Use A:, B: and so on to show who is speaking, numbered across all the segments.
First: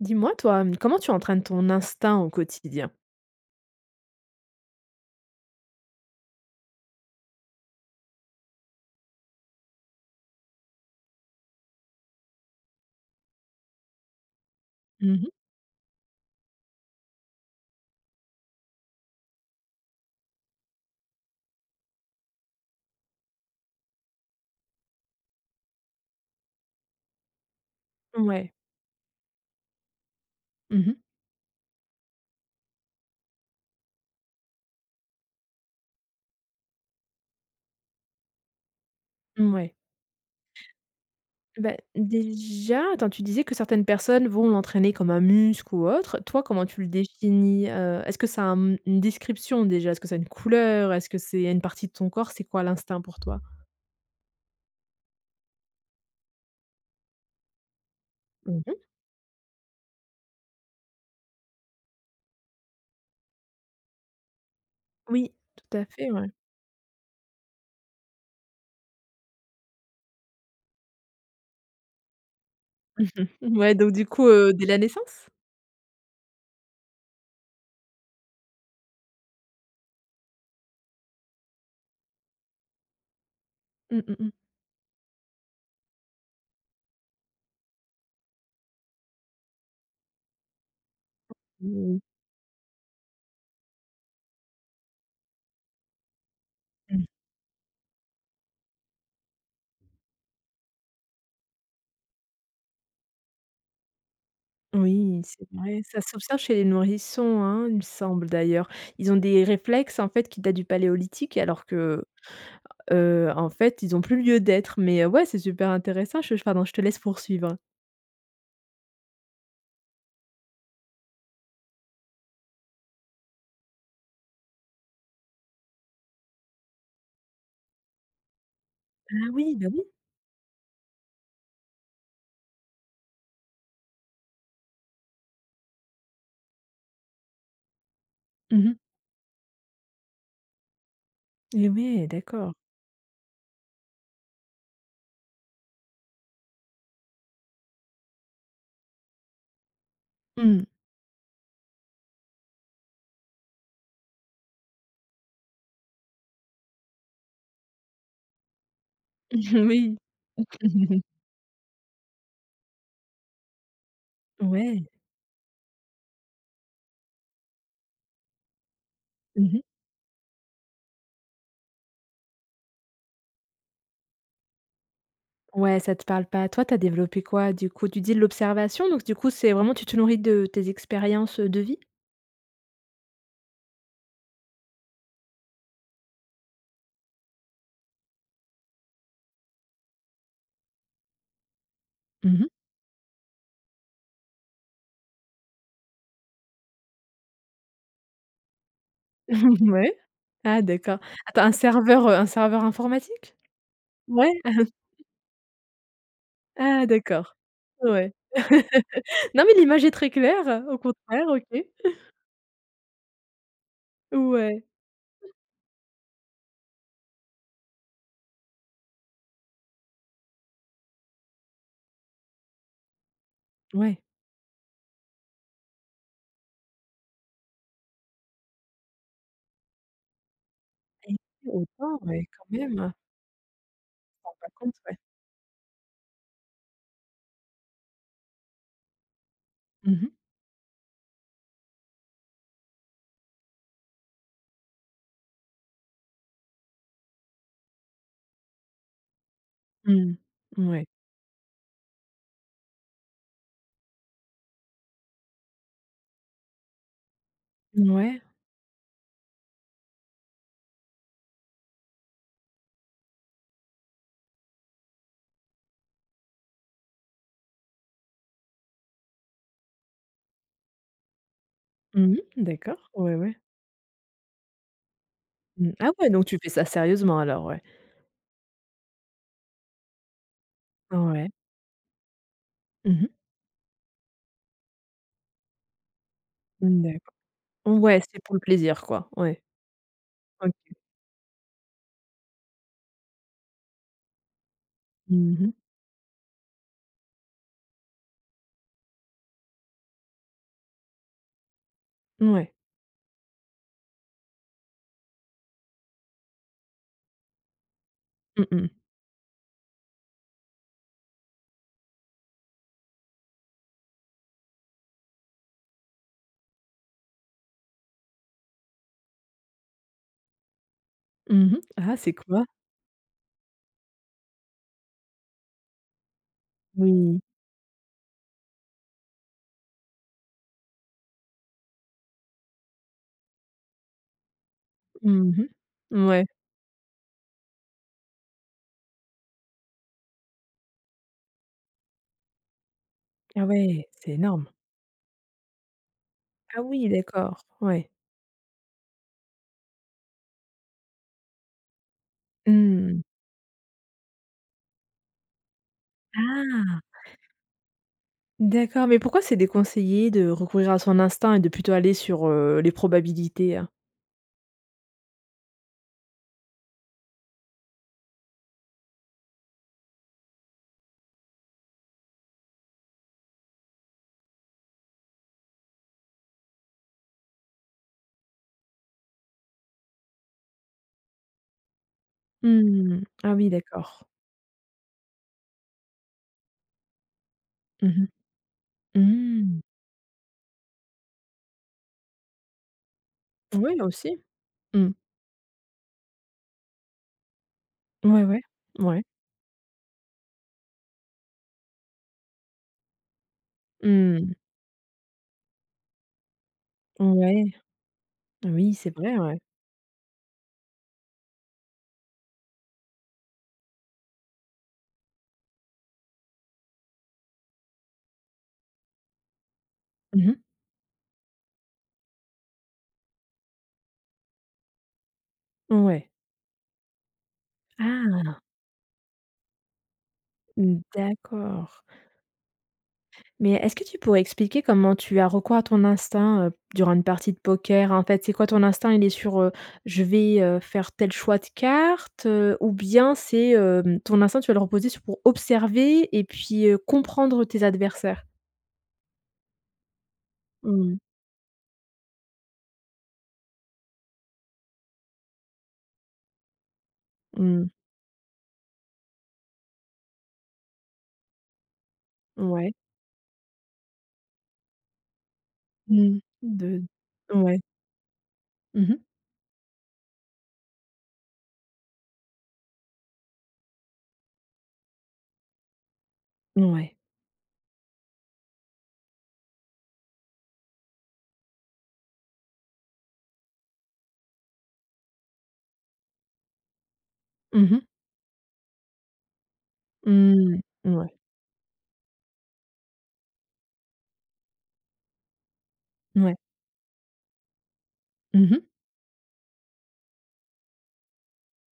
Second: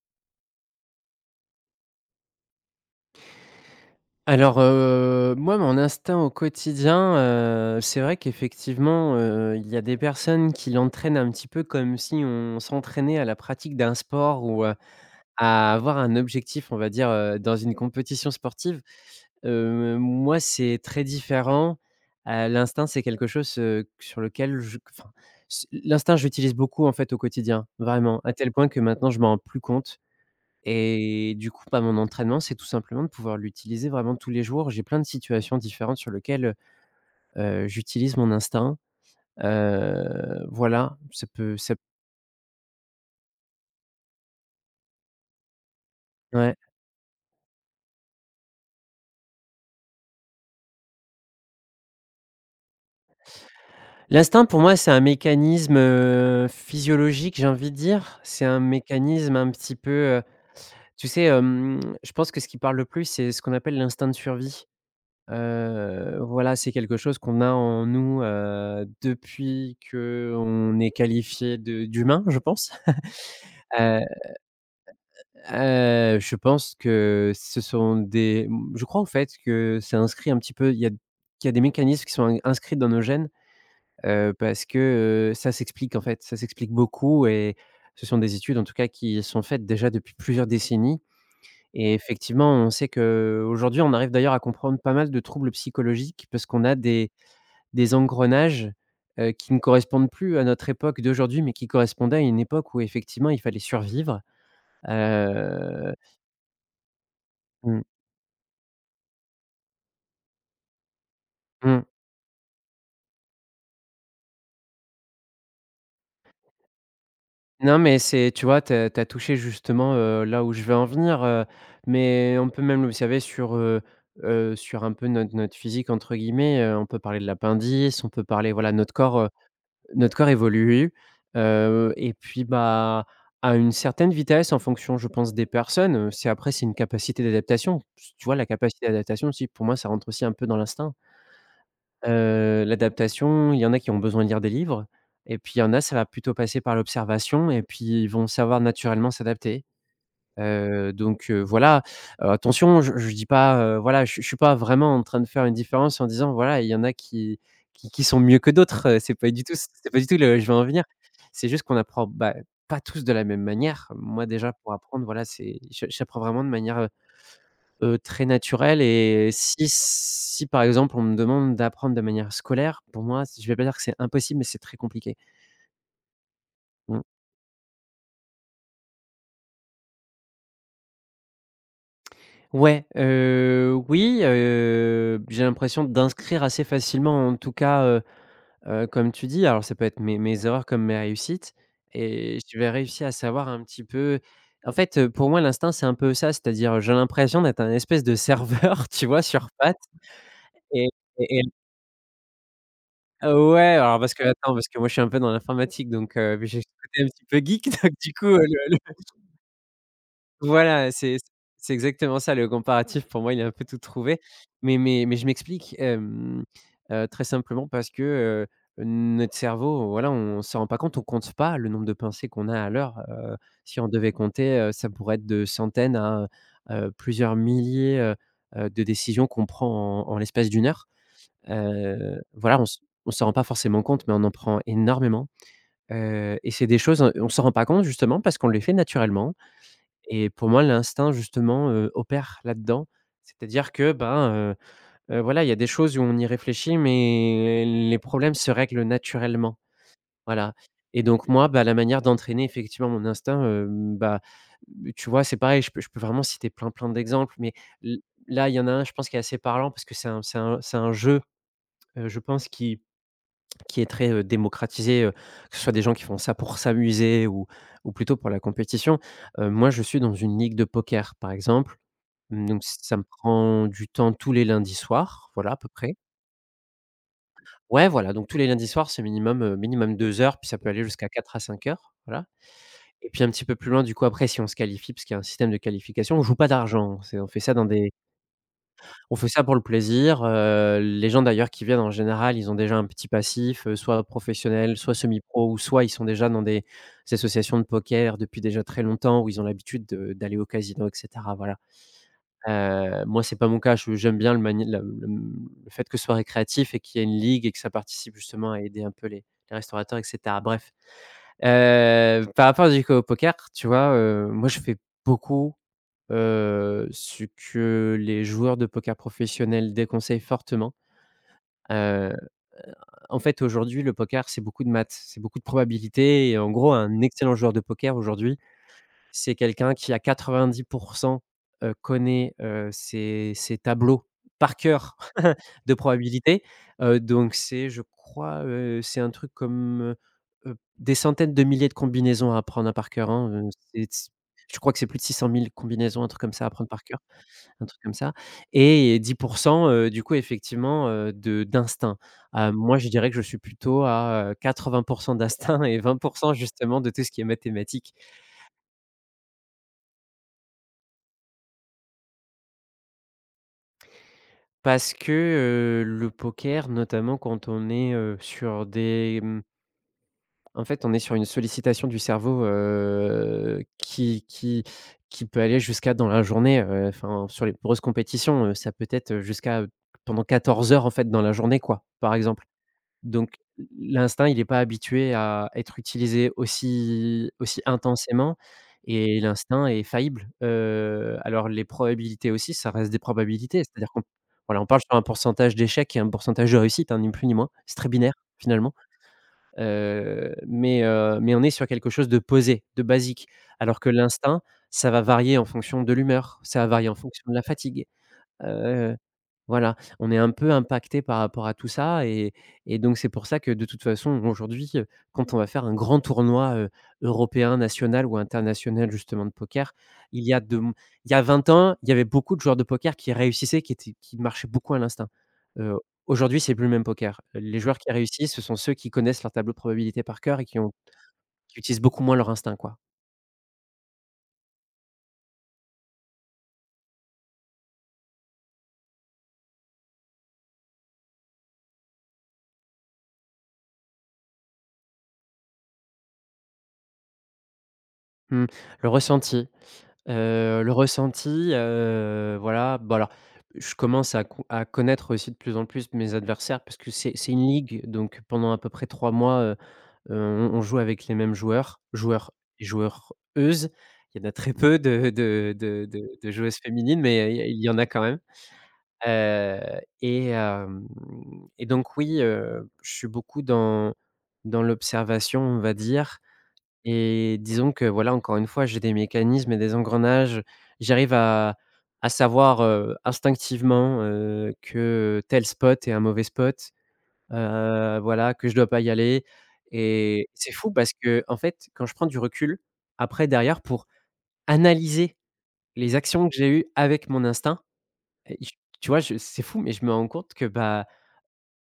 A: Dis-moi toi, comment tu entraînes ton instinct au quotidien?
B: Moi, mon instinct au quotidien, c'est vrai qu'effectivement, il y a des personnes qui l'entraînent un petit peu comme si on s'entraînait à la pratique d'un sport ou,
A: Mmh
B: à avoir un objectif, on va dire, dans une compétition sportive. Moi, c'est très différent. L'instinct, c'est quelque chose, sur lequel je enfin, s l'instinct, je l'utilise beaucoup, en fait, au quotidien, vraiment, à tel
A: Ouais.
B: point que maintenant je m'en rends plus compte.
A: Mmh mh.
B: Et du coup, bah, mon entraînement, c'est tout simplement de pouvoir l'utiliser vraiment tous les jours. J'ai plein de situations différentes sur lesquelles, j'utilise mon instinct. Voilà, ça peut
A: Bah,
B: ça
A: déjà, attends, tu disais que certaines personnes vont l'entraîner comme un muscle ou autre. Toi,
B: ouais.
A: comment tu le définis? Est-ce que ça a, une description déjà? Est-ce que ça a une couleur? Est-ce que c'est une partie de ton corps? C'est quoi l'instinct pour toi?
B: L'instinct pour moi, c'est un mécanisme, physiologique, j'ai envie de dire. C'est un
A: Mmh
B: mécanisme un petit peu, heu, tu sais, je pense que ce qui parle le plus, c'est ce qu'on appelle l'instinct de survie.
A: Oui, tout à fait, ouais.
B: Voilà, c'est quelque chose qu'on a en nous, depuis que on est qualifié de d'humain, je pense.
A: Ouais, donc
B: Heu
A: du coup, dès la naissance?
B: je pense que ce sont je crois, au fait, que c'est inscrit un petit peu il y a qu'il y a des mécanismes qui sont in inscrits dans nos gènes,
A: Mmh, mmh mh.
B: parce que, ça s'explique, en fait, ça s'explique beaucoup, et ce sont des études, en tout cas, qui sont faites déjà depuis plusieurs décennies, et effectivement, on sait que aujourd'hui, on arrive d'ailleurs à comprendre pas mal de troubles psychologiques parce qu'on a
A: Mmh.
B: des engrenages, qui ne correspondent plus à notre époque d'aujourd'hui, mais qui correspondaient à une époque où effectivement il fallait survivre.
A: Oui, c'est vrai,
B: Heu,
A: ça s'observe chez les nourrissons, hein, il me
B: mmh,
A: semble d'ailleurs. Ils ont des réflexes, en fait, qui datent du Paléolithique alors
B: mmh.
A: que, en fait, ils ont plus lieu d'être. Mais, ouais, c'est super intéressant, je pardon, je te laisse poursuivre.
B: Non, mais c'est tu vois, tu as touché justement, là où je veux en venir, mais on peut même l'observer sur, sur un peu notre physique entre guillemets, on peut parler de l'appendice, on peut parler voilà,
A: Ah oui, bah, oui.
B: notre corps évolue, et puis, bah, à une certaine vitesse en fonction, je pense, des personnes, c'est après c'est une capacité d'adaptation. Tu vois, la
A: Mmh mh.
B: capacité d'adaptation aussi, pour moi, ça rentre aussi un peu dans l'instinct.
A: Ouais, d'accord.
B: L'adaptation, il y en a qui ont besoin de lire des livres, et puis il y en a, ça va plutôt passer par l'observation et puis ils vont savoir naturellement s'adapter.
A: Mmh.
B: Voilà, attention, je dis pas, voilà, je suis pas vraiment en train de faire une différence en disant: «Voilà, il y en a qui sont mieux que d'autres», c'est pas du tout c'est
A: Oui.
B: pas du tout le je vais en venir. C'est juste qu'on apprend, bah, pas tous de la même manière. Moi déjà pour
A: Ouais.
B: apprendre, voilà, c'est je j'apprends vraiment de manière, très naturelle, et
A: Mmh
B: si par exemple on me demande d'apprendre de manière scolaire, pour moi, je vais pas dire que c'est impossible, mais c'est très compliqué.
A: Ouais, ça te parle pas. Toi, t'as
B: Mmh.
A: développé quoi du coup? Tu dis de l'observation, donc du coup, c'est vraiment tu te nourris de tes expériences, de vie?
B: Ouais, oui, j'ai l'impression d'inscrire assez facilement, en tout cas, comme tu dis, alors ça peut être mes erreurs comme mes réussites, et
A: Mmh
B: je vais réussir à savoir un petit peu en fait, pour moi, l'instinct, c'est un peu ça, c'est-à-dire, j'ai l'impression d'être un espèce de serveur, tu vois, sur pattes
A: Ouais. Ah
B: et
A: d'accord.
B: et et
A: Attends, un serveur informatique?
B: ouais, alors parce que
A: Ouais?
B: attends, parce que moi, je suis un peu dans l'informatique, donc j'ai ce
A: Ah
B: côté un petit
A: d'accord.
B: peu geek donc du
A: Ouais.
B: coup, le
A: Non mais l'image est très claire, au
B: voilà,
A: contraire, OK.
B: c'est exactement ça, le comparatif pour moi, il a un peu tout trouvé.
A: Ouais,
B: Mais je m'explique, très simplement parce que, notre cerveau, voilà, on ne s'en rend pas compte, on compte pas le nombre de pensées qu'on a à l'heure. Si on
A: ouais.
B: devait compter, ça pourrait être de centaines à, plusieurs milliers, de décisions qu'on prend en en l'espace d'une heure.
A: Et autant, ouais, quand
B: Voilà, on
A: même,
B: s
A: hein,
B: s'en rend pas forcément compte, mais
A: tu
B: on
A: te
B: en
A: rends
B: prend
A: compte, ouais.
B: énormément. Et c'est des choses, on s'en rend pas compte justement parce qu'on les fait naturellement.
A: Mmh mh.
B: Et pour moi, l'instinct justement, opère là-dedans. C'est-à-dire que, voilà, il y a des choses où on y réfléchit, mais les problèmes se règlent naturellement, voilà.
A: Mmh. Ouais.
B: Et donc moi, bah, la manière d'entraîner effectivement mon instinct, bah, tu vois, c'est pareil, je peux vraiment citer plein, plein d'exemples, mais l
A: Ouais.
B: là, il y en a un, je pense, qui est assez parlant parce que c'est un jeu, je pense qui est très, démocratisé, que ce soit des gens qui font ça pour s'amuser ou plutôt pour la compétition. Moi, je suis dans une ligue de poker, par exemple.
A: Mmh mh.
B: Mmh, donc
A: D'accord.
B: ça me
A: Ouais, ouais.
B: prend du temps tous les lundis soirs, voilà, à peu
A: Mmh. Ah
B: près.
A: ouais, donc tu fais ça sérieusement alors, ouais.
B: Ouais, voilà, donc tous les lundis soirs, c'est minimum, minimum 2 heures, puis ça peut aller jusqu'à
A: Ouais.
B: 4 à 5 heures, voilà,
A: Mmh
B: et
A: mh.
B: puis un petit peu plus loin, du coup, après, si on se qualifie, parce qu'il y a un système de qualification, on joue pas
A: Mmh,
B: d'argent.
A: d'accord.
B: C'est On fait ça dans des
A: Ouais, c'est pour le plaisir, quoi.
B: on fait
A: Ouais.
B: ça pour le plaisir,
A: OK.
B: les gens d'ailleurs qui viennent, en général, ils ont déjà un petit passif, soit professionnel, soit
A: Mmh
B: semi-pro,
A: mh.
B: ou soit ils sont déjà dans des associations de poker depuis déjà très longtemps où ils ont l'habitude de d'aller au casino et cetera, voilà.
A: Ouais.
B: Moi, c'est pas mon cas, je j'aime bien le mani la le fait que ce soit récréatif et qu'il y ait une ligue et que ça participe
A: Mmh
B: justement à
A: mh.
B: aider un peu les restaurateurs et cetera. Bref, par rapport du coup au poker, tu vois, moi, je fais beaucoup, ce que les joueurs de poker professionnels déconseillent fortement.
A: Mmh mh. Ah
B: Heu,
A: c'est quoi?
B: En fait, aujourd'hui, le poker, c'est beaucoup de maths, c'est beaucoup de probabilités, et en gros, un
A: Oui.
B: excellent joueur de poker aujourd'hui, c'est quelqu'un qui à 90 connaît, ses tableaux par cœur
A: Mmh
B: de
A: mh. Ouais.
B: probabilité. Donc c'est je crois, c'est un truc comme, des centaines de milliers de combinaisons à apprendre, hein, par cœur, hein,
A: Ah ouais,
B: c'est
A: c'est énorme.
B: je crois que c'est plus de 600 000 combinaisons, un truc comme ça, à
A: Ah
B: apprendre par
A: oui,
B: cœur,
A: d'accord.
B: un truc
A: Ouais.
B: comme ça, et 10 du coup effectivement, de d'instinct. Moi, je
A: Mmh.
B: dirais que je suis plutôt à, 80 d'instinct et 20
A: Ah!
B: justement de tout ce qui est mathématique.
A: D'accord, mais pourquoi c'est déconseillé de recourir à son instinct et de plutôt aller sur, les probabilités, hein?
B: Parce que, le poker, notamment quand on est, en fait, on est sur une sollicitation du cerveau, qui peut aller jusqu'à dans la journée, enfin, sur les grosses compétitions, ça peut être, jusqu'à, pendant 14 heures, en fait, dans la journée, quoi, par exemple.
A: Mmh.
B: Donc
A: Ah oui, d'accord.
B: l'instinct, il n'est pas habitué à être utilisé aussi
A: Mmh
B: intensément,
A: mh.
B: et
A: Mmh.
B: l'instinct est faillible. Alors les probabilités aussi, ça reste des probabilités,
A: Oui,
B: c'est-à-dire qu'on
A: aussi.
B: voilà, on parle
A: Mmh.
B: sur un pourcentage d'échec et un pourcentage de réussite, hein, ni plus ni moins. C'est très binaire
A: Ouais, ouais.
B: finalement,
A: Ouais.
B: mais on est sur quelque chose de posé, de basique. Alors que
A: Mmh.
B: l'instinct, ça va varier en fonction de l'humeur, ça va varier en fonction de la
A: Ouais.
B: fatigue,
A: Oui, c'est
B: heu
A: vrai, ouais.
B: voilà, on est un peu impacté par rapport à tout ça, et donc c'est pour ça que de toute façon aujourd'hui, quand on va faire un grand tournoi, européen, national ou international justement de poker, il y
A: Mmh
B: a de il y a 20 ans, il y avait beaucoup de joueurs de poker qui réussissaient, qui marchaient beaucoup à l'instinct. Heu,
A: Ouais.
B: Aujourd'hui, c'est plus le même poker. Les joueurs qui
A: Ah!
B: réussissent, ce sont ceux qui connaissent leur tableau de probabilité par cœur et qui
A: D'accord.
B: utilisent beaucoup moins leur instinct, quoi.
A: Mais est-ce que tu pourrais expliquer comment tu as recours à ton instinct, durant une partie de poker? En fait, c'est quoi ton instinct? Il est sur, «Je vais, faire tel choix de carte», ou bien c'est, ton instinct, tu vas le reposer sur pour observer et puis, comprendre tes adversaires?
B: Mmh, le ressenti. Le
A: Mmh.
B: ressenti, voilà, bah, alors, je commence à connaître aussi de plus en plus mes adversaires parce que c'est une
A: Mmh.
B: ligue, donc pendant à peu près 3 mois, on joue avec les mêmes joueurs, et
A: Ouais.
B: joueuses. Il y en a très peu
A: Mmh.
B: de joueuses
A: De
B: féminines, mais
A: ouais.
B: il y en a quand même.
A: Mmh
B: Heu et hem et donc oui, je suis beaucoup dans l'observation, on va dire.
A: Ouais.
B: Et disons que voilà, encore une fois, j'ai des mécanismes et des engrenages. J'arrive à savoir, instinctivement, que tel spot est un mauvais spot,
A: Mmh mh.
B: voilà, que je dois pas y aller.
A: Ouais.
B: Et c'est
A: Mmh.
B: fou parce
A: Ouais.
B: que en fait, quand je prends du recul, après derrière pour analyser les actions
A: Ouais.
B: que j'ai eues avec mon instinct et j
A: Mmh
B: tu vois, je c'est fou mais je me rends compte que, bah,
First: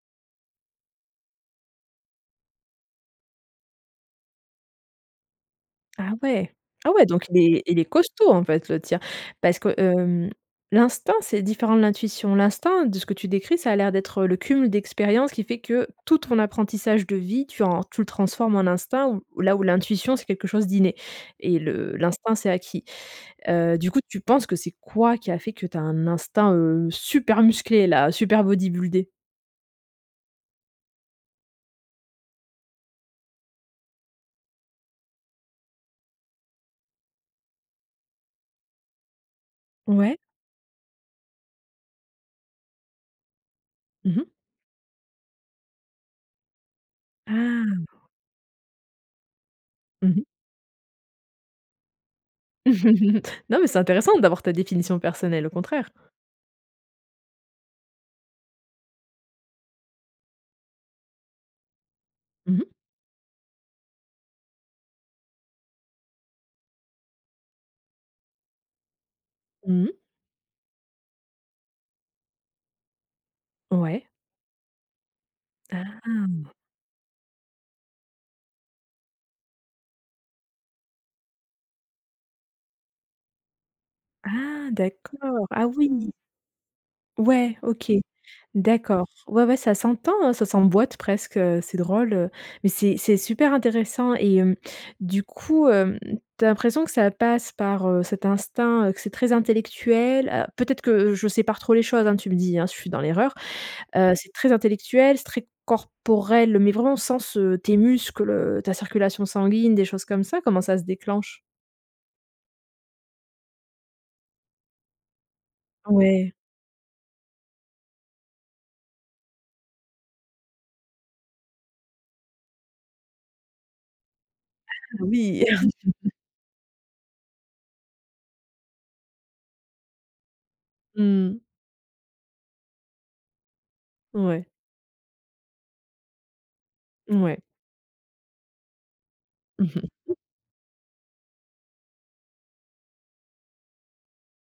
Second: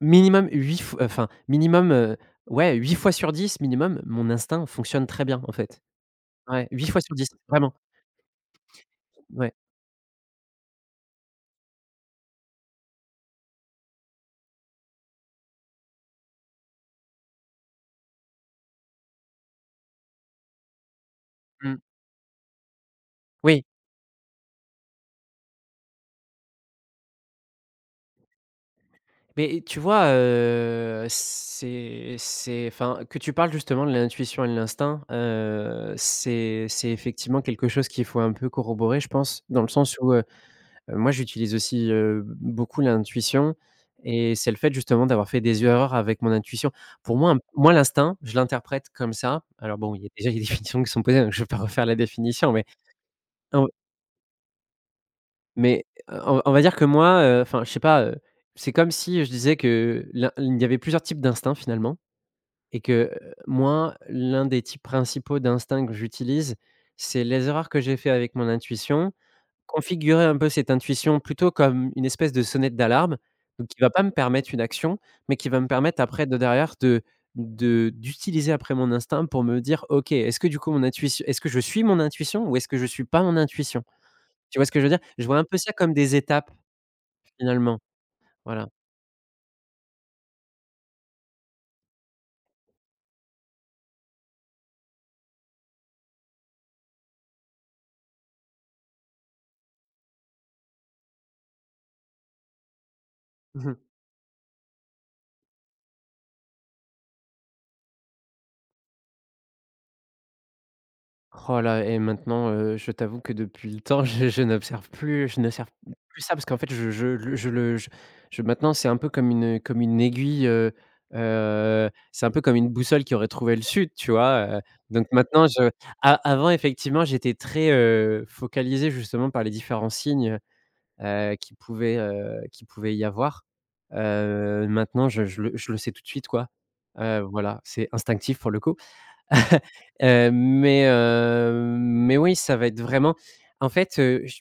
B: minimum, ouais, 8 fois sur 10 minimum, mon instinct fonctionne très bien, en fait.
A: Ah ouais.
B: Ouais, 8
A: Ah
B: fois
A: ouais,
B: sur
A: donc
B: 10,
A: il est
B: vraiment,
A: il est costaud en fait le tien.
B: ouais.
A: Parce que, l'instinct, c'est différent de l'intuition. L'instinct, de ce que tu décris, ça a l'air d'être, le cumul d'expériences qui fait que tout ton apprentissage de vie, tu le transformes en instinct, où là où l'intuition, c'est quelque chose d'inné et
B: Mmh.
A: le l'instinct, c'est acquis.
B: Oui,
A: Du coup, tu penses que c'est quoi qui a fait que tu as un instinct, super musclé là, super bodybuildé?
B: mais tu vois, c'est enfin, que tu parles justement de l'intuition et de l'instinct, c'est effectivement quelque chose qu'il faut un peu corroborer, je pense, dans le sens où,
A: Ouais.
B: moi j'utilise aussi, beaucoup l'intuition
A: Mmh
B: et c'est le fait justement d'avoir fait des erreurs avec mon intuition. Pour moi, un moi
A: Ah.
B: l'instinct, je l'interprète comme ça. Alors bon, il y a
A: Mmh
B: déjà des définitions qui sont posées, donc je vais pas refaire la définition, mais
A: Non
B: en
A: mais c'est intéressant d'avoir ta définition personnelle, au
B: Mais
A: contraire.
B: on va dire que moi, enfin, je sais pas, c'est comme si je disais que l'un il y avait plusieurs types d'instincts finalement
A: Mmh mh.
B: et que, moi, l'un des types principaux d'instincts que j'utilise, c'est les erreurs que j'ai fait avec mon intuition,
A: Mmh
B: configurer un peu cette intuition plutôt comme une espèce de sonnette d'alarme, donc qui va pas
A: Ouais.
B: me permettre une action, mais qui va me
A: Ah!
B: permettre après de derrière de d'utiliser après mon instinct pour me dire: «OK, est-ce que du coup mon intuition est-ce que je suis mon intuition ou est-ce que je suis pas mon intuition?» Tu vois
A: Ah
B: ce que je veux dire? Je vois un
A: d'accord.
B: peu
A: Ah
B: ça
A: Mmh.
B: comme
A: Oui!
B: des étapes.
A: Ouais,
B: Finalement,
A: OK.
B: voilà.
A: D'accord. Ouais, ouais, ça s'entend, hein, ça s'emboîte presque, c'est drôle, mais c'est super intéressant et du coup, tu as l'impression que ça passe par, cet instinct, que c'est très intellectuel, peut-être que je sépare trop les choses, hein, tu me dis, hein, si je suis dans l'erreur.
B: Mmh.
A: C'est très intellectuel, c'est très corporel, mais vraiment au sens, tes muscles, ta circulation sanguine, des choses comme ça? Comment ça se déclenche?
B: Oh là et maintenant, je t'avoue que depuis le temps, je n'observe plus ça
A: Ouais.
B: parce qu'en fait, je le je le je maintenant, c'est un peu comme une aiguille, c'est un peu comme une boussole qui aurait trouvé le sud, tu vois?
A: Ah
B: Donc
A: oui.
B: maintenant je a avant effectivement, j'étais très, focalisé justement par les différents signes,
A: Mmh.
B: qu'il pouvait y avoir.
A: Ouais,
B: Maintenant je le sais tout de suite, quoi.
A: ouais.
B: Voilà, c'est instinctif pour le coup.
A: Mmh mh.
B: Heu, mais heu, mais oui, ça va être vraiment en fait,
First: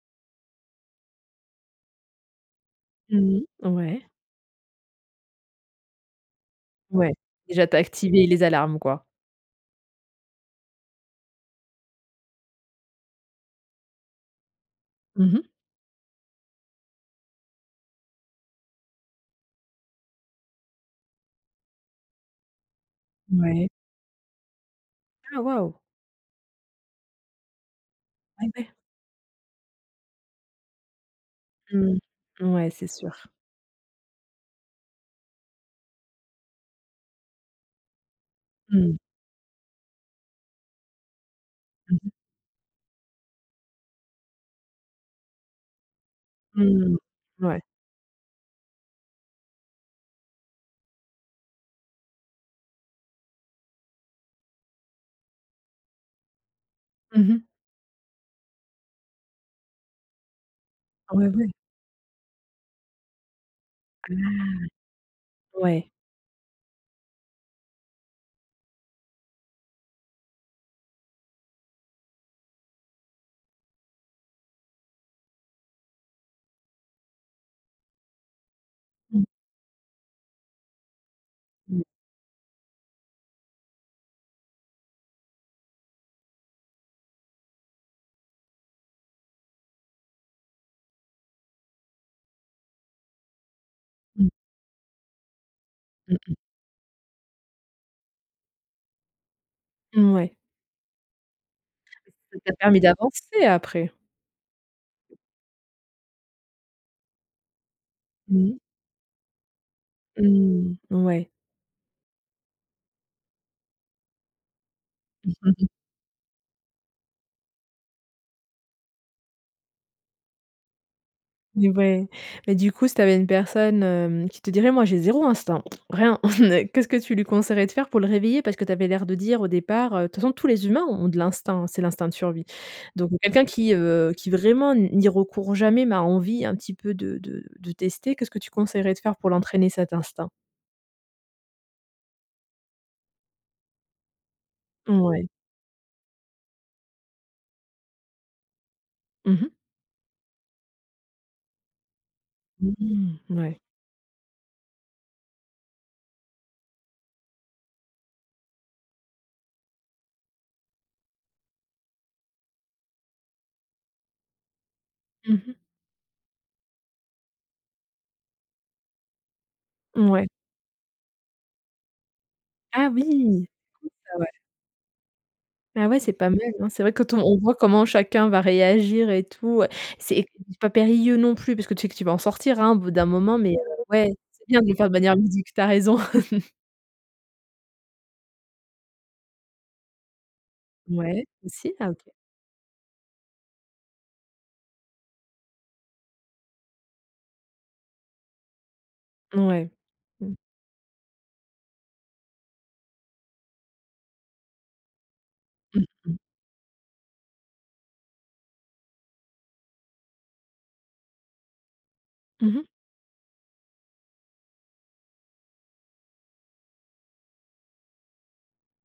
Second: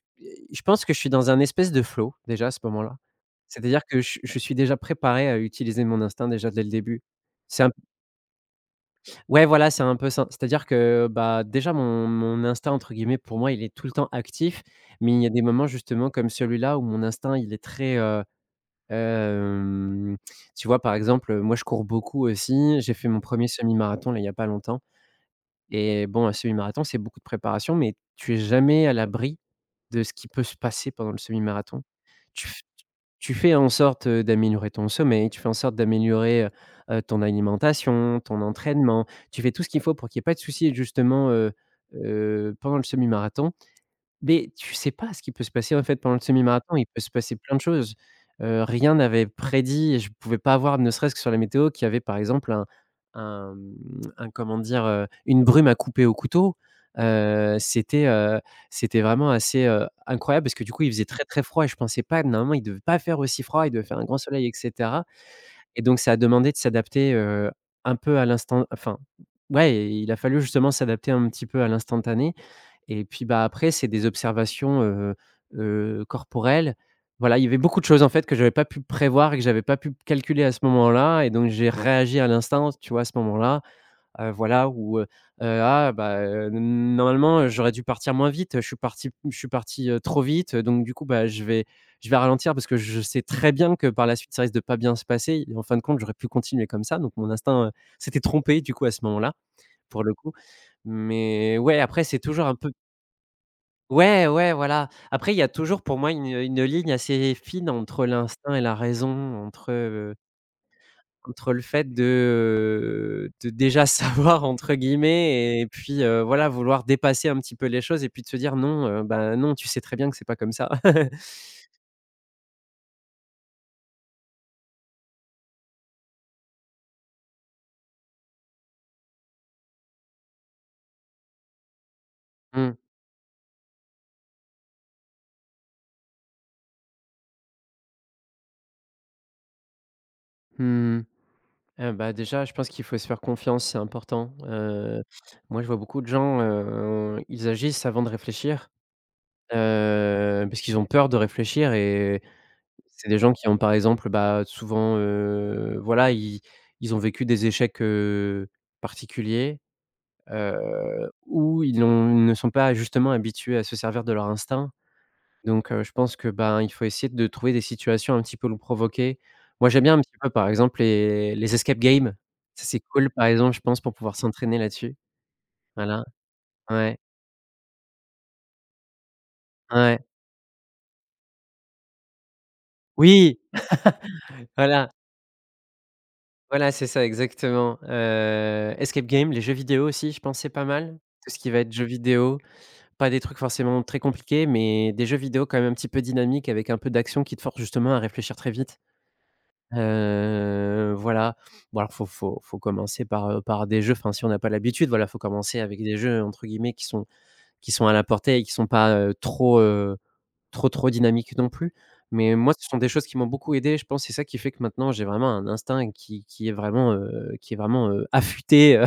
B: je pense que je suis dans un espèce de flow, déjà, à ce moment-là.
A: Mmh mh.
B: C'est-à-dire que
A: Ouais,
B: je suis déjà préparé à utiliser mon instinct, déjà, dès le début.
A: ouais.
B: C'est
A: Déjà,
B: un
A: tu as activé les alarmes, quoi?
B: Ouais, voilà, c'est un peu ça. C'est-à-dire que, bah, déjà, mon «instinct», entre guillemets, pour moi, il est tout le temps actif, mais il y a
A: Mmh
B: des
A: mh.
B: moments, justement, comme celui-là, où mon instinct, il est très, hem, tu vois, par exemple, moi, je cours beaucoup aussi. J'ai fait mon premier
A: Ouais.
B: semi-marathon, là, il y a pas longtemps
A: Ah waouh!
B: et bon, un semi-marathon, c'est beaucoup de préparation, mais tu es
A: Ah ouais.
B: jamais à l'abri de ce qui peut se passer pendant le semi-marathon.
A: Mmh.
B: Tu f
A: Ouais, c'est sûr.
B: Tu fais en sorte, d'améliorer ton sommeil, tu fais en sorte d'améliorer, ton alimentation, ton
A: Mmh.
B: entraînement. Tu fais tout ce qu'il faut pour qu'il y ait pas de soucis justement,
A: Mmh
B: pendant le semi-marathon, mais tu sais pas ce qui peut se passer, en fait, pendant le
A: mh.
B: semi-marathon. Il
A: Mmh.
B: peut se passer plein de
A: Ouais.
B: choses. Rien n'avait prédit et je pouvais pas avoir, ne serait-ce que sur la météo, qu'il y avait, par exemple, un comment dire? Une brume à couper au couteau.
A: Mmh mh.
B: Heu, c'était, heu, c'était vraiment assez, incroyable parce que, du coup, il faisait très,
A: Ouais,
B: très
A: ouais.
B: froid et je pensais pas normalement, il devait pas faire aussi froid, il devait faire un grand soleil et
A: Ah
B: cetera et
A: ouais.
B: donc ça a demandé de s'adapter, un peu à l'instant enfin, ouais, il a fallu justement s'adapter un petit peu à l'instantané et puis, bah, après, c'est des observations, corporelles. Voilà, il y avait beaucoup de choses, en fait, que j'avais pas pu
A: Mmh
B: prévoir
A: mh.
B: et que j'avais pas pu calculer à ce moment-là et donc j'ai réagi à l'instinct, tu vois, à ce moment-là, voilà, où, ah, bah, heu, normalement, j'aurais dû partir moins vite, je suis parti, trop vite, donc du coup, bah, je vais ralentir parce que je sais très bien que par la
A: Mmh.
B: suite, ça risque de pas bien se passer et en fin de compte, j'aurais pu
A: Mmh
B: continuer comme ça, donc mon instinct, s'était trompé, du coup, à ce moment-là,
A: mh.
B: pour le coup.
A: Mouais.
B: Mais ouais, après, c'est
A: Ça
B: toujours
A: t'a
B: un peu.
A: permis d'avancer après.
B: Ouais, ouais, voilà. Après, il y a toujours pour moi une ligne assez fine entre l'instinct
A: Mmh.
B: et la raison,
A: Mmh. Ouais.
B: entre le fait de déjà «savoir» entre guillemets et puis, voilà, vouloir dépasser un petit peu les choses et puis de se dire: «Non, bah, non, tu sais très bien que c'est pas comme ça».
A: Mais ouais, mais du coup, si tu avais une personne, qui te dirait: «Moi, j'ai zéro instinct, rien», qu'est-ce que tu lui conseillerais de faire pour le réveiller? Parce que tu avais l'air de dire au départ, de toute façon, tous les humains ont de l'instinct, c'est l'instinct de survie.
B: Mmh.
A: Donc quelqu'un qui vraiment n'y recourt jamais, m'a envie un petit peu de tester, qu'est-ce que tu conseillerais de faire pour l'entraîner cet instinct?
B: Mmh mh. Ah bah, déjà, je pense qu'il faut se faire confiance, c'est important.
A: Ouais.
B: Moi, je vois beaucoup de gens, ils agissent avant de réfléchir,
A: Mmh mh.
B: parce qu'ils ont peur de réfléchir. Et c'est
A: Mmh,
B: des gens qui ont
A: ouais.
B: par exemple, bah, souvent, voilà, ils ont vécu des échecs, particuliers, ou ils ne sont pas justement habitués à se servir de leur instinct.
A: Mmh
B: Donc je pense que, ben, il faut essayer de trouver des situations un petit peu le provoquer. Moi, j'aime bien un petit
A: Ouais.
B: peu, par exemple, les escape games. Ça, c'est
A: Ah
B: cool, par
A: oui!
B: exemple, je pense, pour pouvoir s'entraîner là-dessus.
A: Ah ouais,
B: Voilà,
A: c'est pas mal, hein. C'est vrai
B: ouais,
A: quand on voit comment chacun va réagir et tout,
B: ouais.
A: c'est pas périlleux non plus parce que tu sais que tu vas en sortir, hein, au bout d'un moment,
B: Oui,
A: mais ouais, c'est bien de le faire
B: voilà.
A: de manière ludique, tu as raison.
B: Voilà, c'est ça, exactement. Escape game, les jeux vidéo aussi, je pense, c'est pas mal.
A: Ouais,
B: Tout ce qui va être
A: aussi?
B: jeux
A: Ah OK.
B: vidéo, pas des trucs forcément très compliqués, mais des jeux vidéo quand même un petit peu dynamiques avec un peu d'action qui te force justement à réfléchir très vite.
A: Ouais. Mmh.
B: Voilà. Bon alors faut commencer par, par des jeux, enfin si on n'a pas l'habitude, voilà, faut commencer avec des jeux entre guillemets qui sont à la portée et qui sont pas, trop, trop dynamique non plus. Mais
A: Mmh.
B: moi,
A: Mmh mh.
B: ce sont des choses qui m'ont beaucoup aidé. Je pense que c'est ça qui fait que maintenant j'ai vraiment un instinct qui est vraiment, affûté,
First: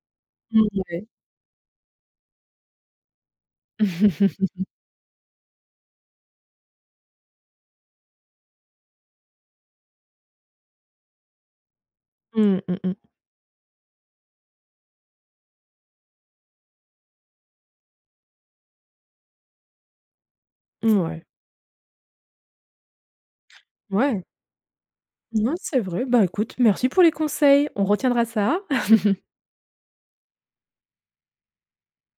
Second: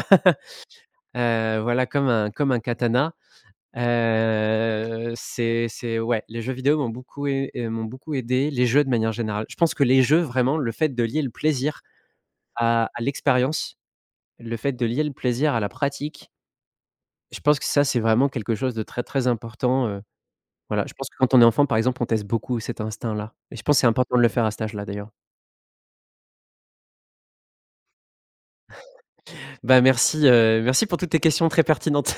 A: Mmh, ouais.
B: voilà comme un katana. C'est ouais, les jeux vidéo m'ont beaucoup ai et m'ont beaucoup aidé, les jeux de manière générale. Je pense que les jeux vraiment, le fait de lier le plaisir
A: Mmh, mmh
B: à
A: mh.
B: l'expérience, le fait de lier le plaisir à la pratique, je pense que ça, c'est vraiment quelque chose de très, très important, voilà, je pense que
A: Ouais.
B: quand on est enfant, par exemple, on teste beaucoup cet instinct-là et je pense que c'est important de
A: Ouais.
B: le faire à cet âge-là, d'ailleurs.
A: Non, c'est vrai. Bah écoute, merci pour les conseils. On retiendra ça.
B: Bah, merci, merci pour toutes tes questions très pertinentes.